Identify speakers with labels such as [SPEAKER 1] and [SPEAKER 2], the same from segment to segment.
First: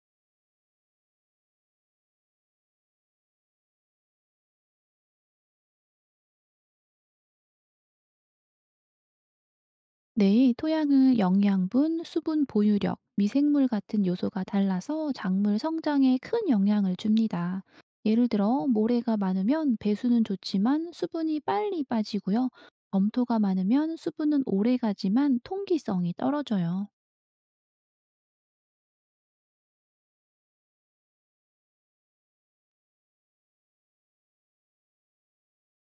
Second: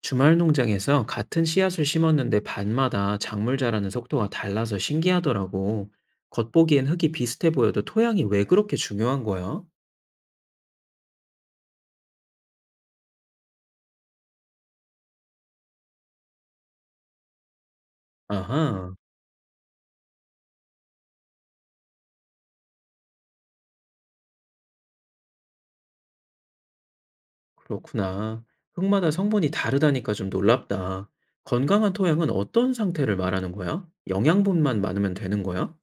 [SPEAKER 1] 주말 농장에서 같은 씨앗을 심었는데 밭마다 작물 자라는 속도가 달라서 신기하더라고. 겉보기엔 흙이 비슷해 보여도 토양이 왜 그렇게 중요한 거야?
[SPEAKER 2] 네, 토양은 영양분, 수분 보유력, 미생물 같은 요소가 달라서 작물 성장에 큰 영향을 줍니다. 예를 들어,
[SPEAKER 1] 아하,
[SPEAKER 2] 모래가 많으면 배수는 좋지만 수분이 빨리 빠지고요. 검토가 많으면 수분은 오래 가지만 통기성이 떨어져요.
[SPEAKER 1] 그렇구나. 흙마다 성분이 다르다니까 좀 놀랍다. 건강한 토양은 어떤 상태를 말하는 거야? 영양분만 많으면 되는 거야?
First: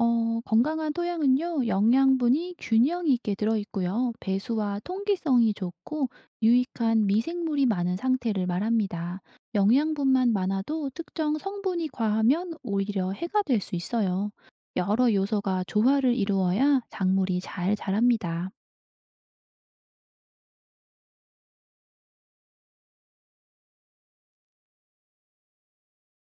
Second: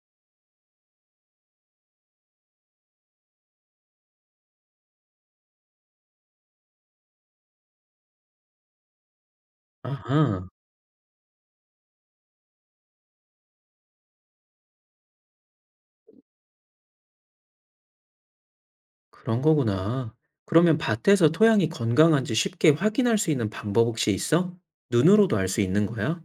[SPEAKER 2] 건강한 토양은요, 영양분이 균형 있게 들어있고요, 배수와 통기성이 좋고, 유익한 미생물이 많은 상태를 말합니다. 영양분만
[SPEAKER 1] 아하,
[SPEAKER 2] 많아도 특정 성분이 과하면 오히려 해가 될 수 있어요. 여러 요소가 조화를 이루어야 작물이 잘 자랍니다.
[SPEAKER 1] 그런 거구나. 그러면 밭에서 토양이 건강한지 쉽게 확인할 수 있는 방법 혹시 있어? 눈으로도 알 수 있는 거야?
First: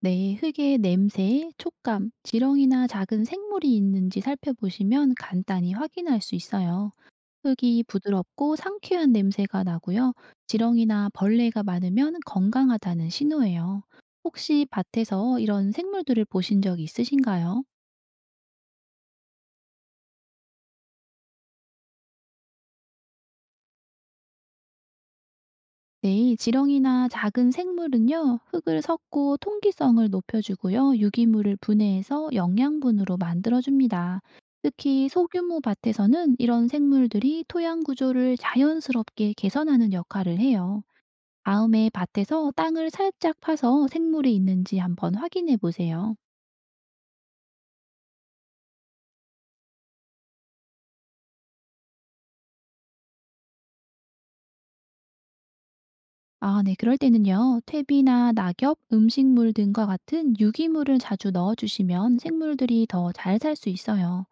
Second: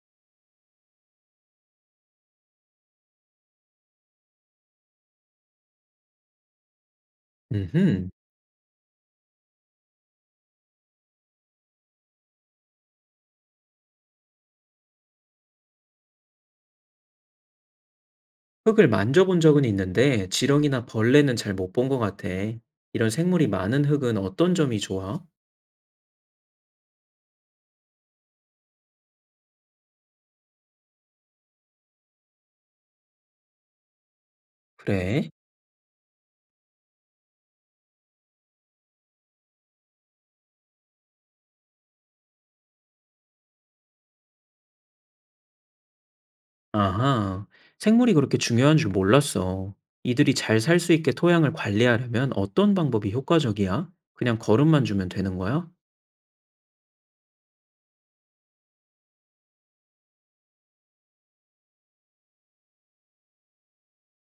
[SPEAKER 2] 네, 흙의 냄새, 촉감, 지렁이나 작은 생물이 있는지 살펴보시면 간단히 확인할 수 있어요. 흙이
[SPEAKER 1] 음흠.
[SPEAKER 2] 부드럽고 상쾌한 냄새가 나고요. 지렁이나 벌레가 많으면 건강하다는 신호예요. 혹시 밭에서 이런 생물들을 보신 적 있으신가요?
[SPEAKER 1] 흙을 만져본 적은 있는데 지렁이나 벌레는 잘 못 본 것 같아. 이런 생물이 많은 흙은 어떤 점이 좋아?
[SPEAKER 2] 네, 지렁이나 작은 생물은요, 흙을 섞고 통기성을 높여주고요, 유기물을 분해해서 영양분으로 만들어줍니다. 특히
[SPEAKER 1] 그래?
[SPEAKER 2] 소규모 밭에서는 이런 생물들이 토양 구조를 자연스럽게 개선하는 역할을 해요. 다음에 밭에서 땅을 살짝 파서 생물이 있는지 한번 확인해 보세요.
[SPEAKER 1] 아하, 생물이 그렇게 중요한 줄 몰랐어. 이들이 잘 살 수 있게 토양을 관리하려면 어떤 방법이 효과적이야? 그냥 거름만 주면 되는 거야?
[SPEAKER 2] 아, 네. 그럴 때는요, 퇴비나 낙엽, 음식물 등과 같은 유기물을 자주 넣어주시면 생물들이 더 잘 살 수 있어요.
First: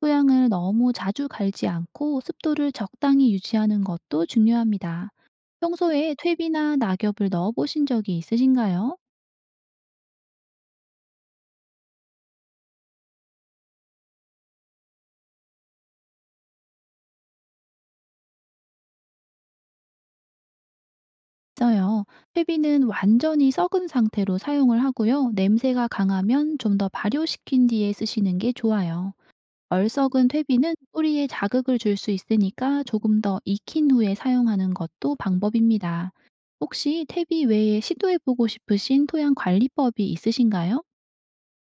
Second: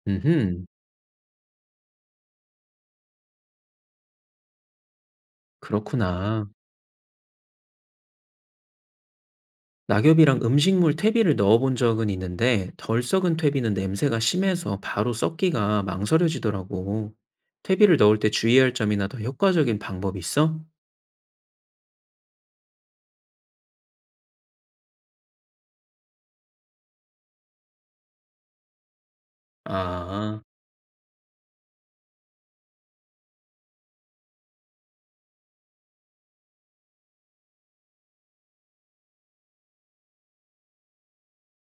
[SPEAKER 2] 토양을
[SPEAKER 1] 음흠,
[SPEAKER 2] 너무 자주 갈지 않고 습도를 적당히 유지하는 것도 중요합니다. 평소에
[SPEAKER 1] 그렇구나.
[SPEAKER 2] 퇴비나 낙엽을 넣어보신 적이 있으신가요?
[SPEAKER 1] 낙엽이랑 음식물 퇴비를 넣어본 적은 있는데 덜 썩은 퇴비는 냄새가 심해서 바로 썩기가 망설여지더라고. 퇴비를 넣을 때 주의할 점이나 더 효과적인 방법이 있어?
[SPEAKER 2] 있어요. 퇴비는 완전히 썩은 상태로 사용을 하고요. 냄새가 강하면 좀 더 발효시킨 뒤에 쓰시는 게 좋아요. 얼썩은
[SPEAKER 1] 아,
[SPEAKER 2] 퇴비는 뿌리에 자극을 줄 수 있으니까 조금 더 익힌 후에 사용하는 것도 방법입니다. 혹시 퇴비 외에 시도해보고 싶으신 토양 관리법이 있으신가요?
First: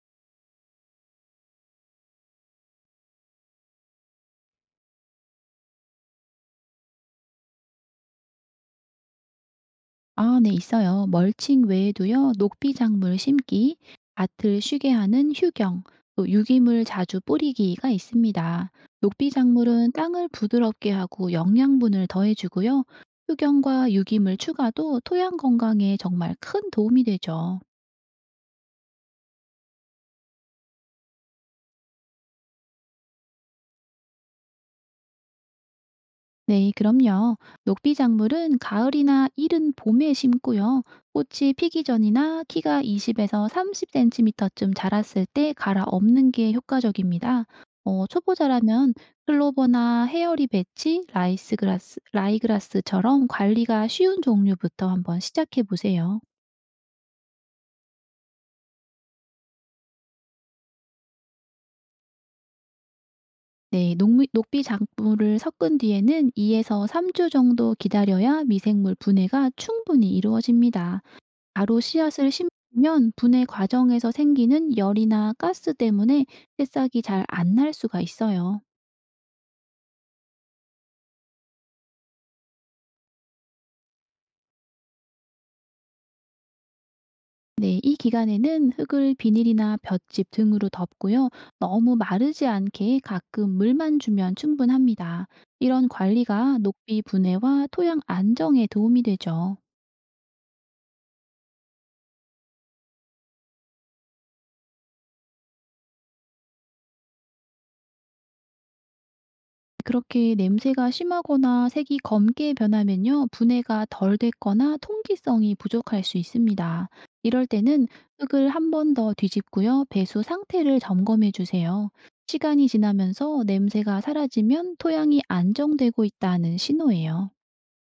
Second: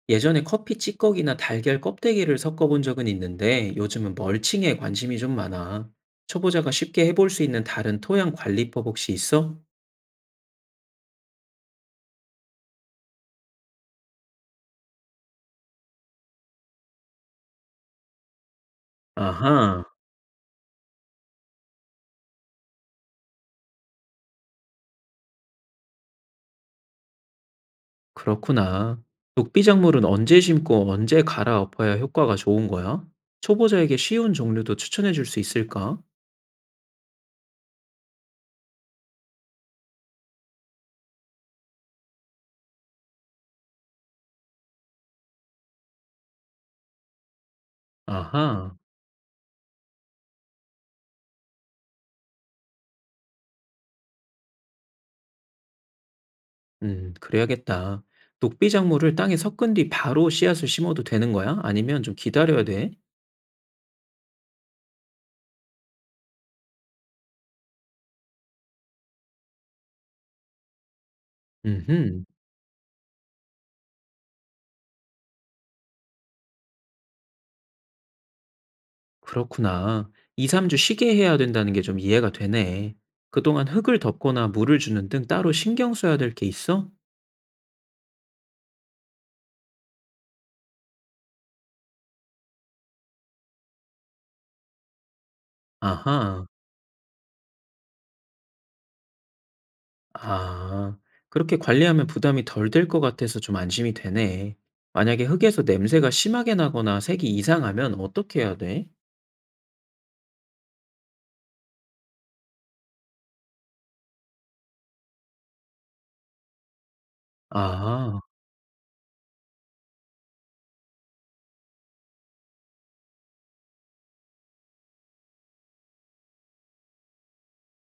[SPEAKER 1] 예전에 커피 찌꺼기나 달걀 껍데기를 섞어 본 적은 있는데 요즘은 멀칭에 관심이 좀 많아. 초보자가 쉽게 해볼 수 있는 다른 토양 관리법 혹시 있어?
[SPEAKER 2] 아, 네, 있어요. 멀칭 외에도요, 녹비작물 심기, 밭을 쉬게 하는 휴경, 또 유기물 자주 뿌리기가 있습니다.
[SPEAKER 1] 아하,
[SPEAKER 2] 녹비작물은 땅을 부드럽게 하고 영양분을 더해주고요. 휴경과 유기물 추가도 토양 건강에 정말 큰 도움이 되죠.
[SPEAKER 1] 그렇구나. 녹비작물은 언제 심고 언제 갈아엎어야 효과가 좋은 거야? 초보자에게 쉬운 종류도 추천해 줄 수 있을까?
[SPEAKER 2] 네, 그럼요. 녹비작물은 가을이나 이른 봄에 심고요. 꽃이 피기 전이나 키가 20에서 30cm쯤 자랐을 때 갈아 엎는 게 효과적입니다.
[SPEAKER 1] 아하,
[SPEAKER 2] 초보자라면 클로버나 헤어리 배치, 라이스그라스, 라이그라스처럼 관리가 쉬운 종류부터 한번 시작해 보세요.
[SPEAKER 1] 그래야겠다. 녹비작물을 땅에 섞은 뒤 바로 씨앗을 심어도 되는 거야? 아니면 좀 기다려야 돼?
[SPEAKER 2] 네, 녹비 작물을 섞은 뒤에는 2에서 3주 정도 기다려야 미생물 분해가 충분히 이루어집니다. 바로
[SPEAKER 1] 음흠.
[SPEAKER 2] 씨앗을 심으면 분해 과정에서 생기는 열이나 가스 때문에 새싹이 잘 안 날 수가 있어요.
[SPEAKER 1] 그렇구나. 2-3주 쉬게 해야 된다는 게 좀 이해가 되네. 그동안 흙을 덮거나 물을 주는 등 따로 신경 써야 될 게 있어?
[SPEAKER 2] 네, 이 기간에는 흙을 비닐이나 볏짚 등으로 덮고요. 너무 마르지 않게 가끔 물만 주면 충분합니다. 이런
[SPEAKER 1] 아하.
[SPEAKER 2] 관리가 녹비 분해와 토양 안정에 도움이 되죠.
[SPEAKER 1] 아. 그렇게 관리하면 부담이 덜 될 것 같아서 좀 안심이 되네. 만약에 흙에서 냄새가 심하게 나거나 색이 이상하면 어떻게 해야 돼?
[SPEAKER 2] 그렇게 냄새가 심하거나 색이 검게 변하면요, 분해가 덜 됐거나 통기성이 부족할 수 있습니다. 이럴 때는
[SPEAKER 1] 아,
[SPEAKER 2] 흙을 한번 더 뒤집고요, 배수 상태를 점검해 주세요. 시간이 지나면서 냄새가 사라지면 토양이 안정되고 있다는 신호예요.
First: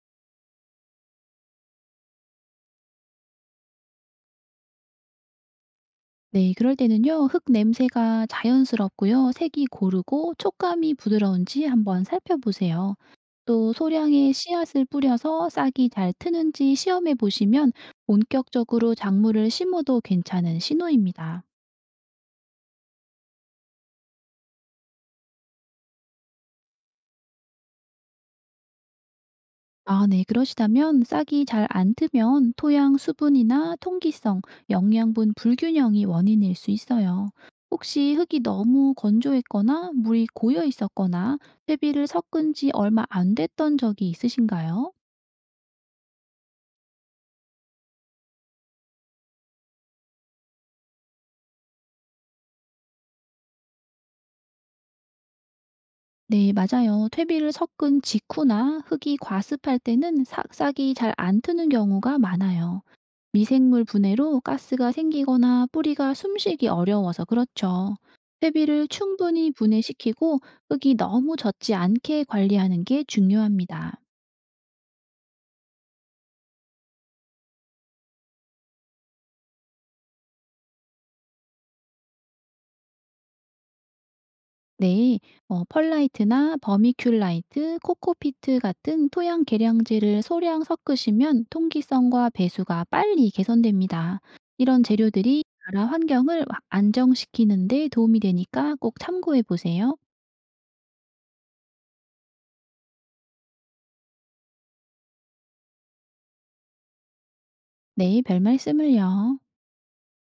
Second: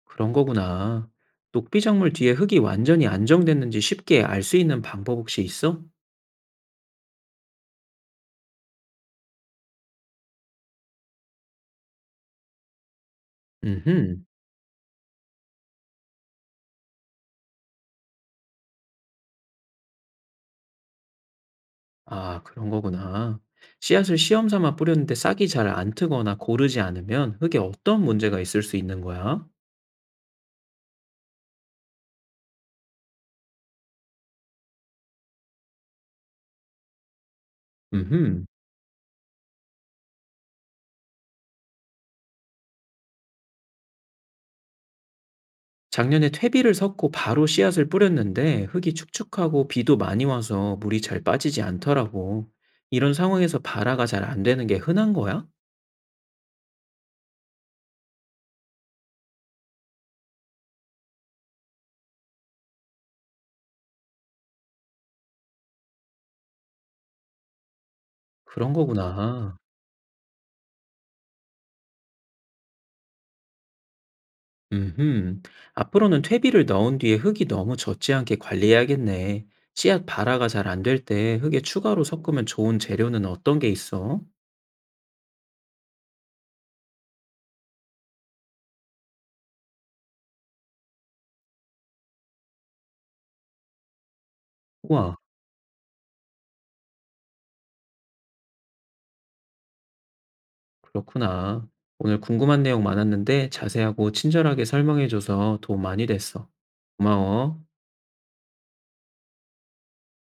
[SPEAKER 1] 그런 거구나. 녹비작물 뒤에 흙이 완전히 안정됐는지 쉽게 알 수 있는 방법 혹시 있어?
[SPEAKER 2] 네, 그럴 때는요, 흙 냄새가 자연스럽고요, 색이 고르고 촉감이 부드러운지 한번 살펴보세요. 또
[SPEAKER 1] 음흠.
[SPEAKER 2] 소량의 씨앗을 뿌려서 싹이 잘 트는지 시험해 보시면 본격적으로 작물을 심어도 괜찮은 신호입니다.
[SPEAKER 1] 아 그런 거구나. 씨앗을 시험 삼아 뿌렸는데 싹이 잘 안 트거나 고르지 않으면 흙에 어떤 문제가 있을 수 있는 거야?
[SPEAKER 2] 아, 네. 그러시다면 싹이 잘 안 트면 토양 수분이나 통기성, 영양분 불균형이 원인일 수 있어요. 혹시 흙이
[SPEAKER 1] 음흠.
[SPEAKER 2] 너무 건조했거나 물이 고여 있었거나 퇴비를 섞은 지 얼마 안 됐던 적이 있으신가요?
[SPEAKER 1] 작년에 퇴비를 섞고 바로 씨앗을 뿌렸는데 흙이 축축하고 비도 많이 와서 물이 잘 빠지지 않더라고. 이런 상황에서 발화가 잘 안 되는 게 흔한 거야?
[SPEAKER 2] 네, 맞아요. 퇴비를 섞은 직후나 흙이 과습할 때는 싹이 잘 안 트는 경우가 많아요. 미생물 분해로 가스가 생기거나 뿌리가 숨쉬기 어려워서 그렇죠.
[SPEAKER 1] 그런
[SPEAKER 2] 퇴비를 충분히
[SPEAKER 1] 거구나.
[SPEAKER 2] 분해시키고 흙이 너무 젖지 않게 관리하는 게 중요합니다.
[SPEAKER 1] 음흠. 앞으로는 퇴비를 넣은 뒤에 흙이 너무 젖지 않게 관리해야겠네. 씨앗 발화가 잘 안 될 때 흙에 추가로 섞으면 좋은 재료는 어떤 게 있어?
[SPEAKER 2] 네, 펄라이트나 버미큘라이트, 코코피트 같은 토양 계량제를 소량 섞으시면 통기성과 배수가 빨리 개선됩니다. 이런
[SPEAKER 1] 우와.
[SPEAKER 2] 재료들이 나라 환경을 안정시키는 데 도움이 되니까 꼭 참고해 보세요.
[SPEAKER 1] 그렇구나. 오늘 궁금한 내용 많았는데 자세하고 친절하게 설명해줘서 도움 많이 됐어. 고마워.
[SPEAKER 2] 네, 별 말씀을요.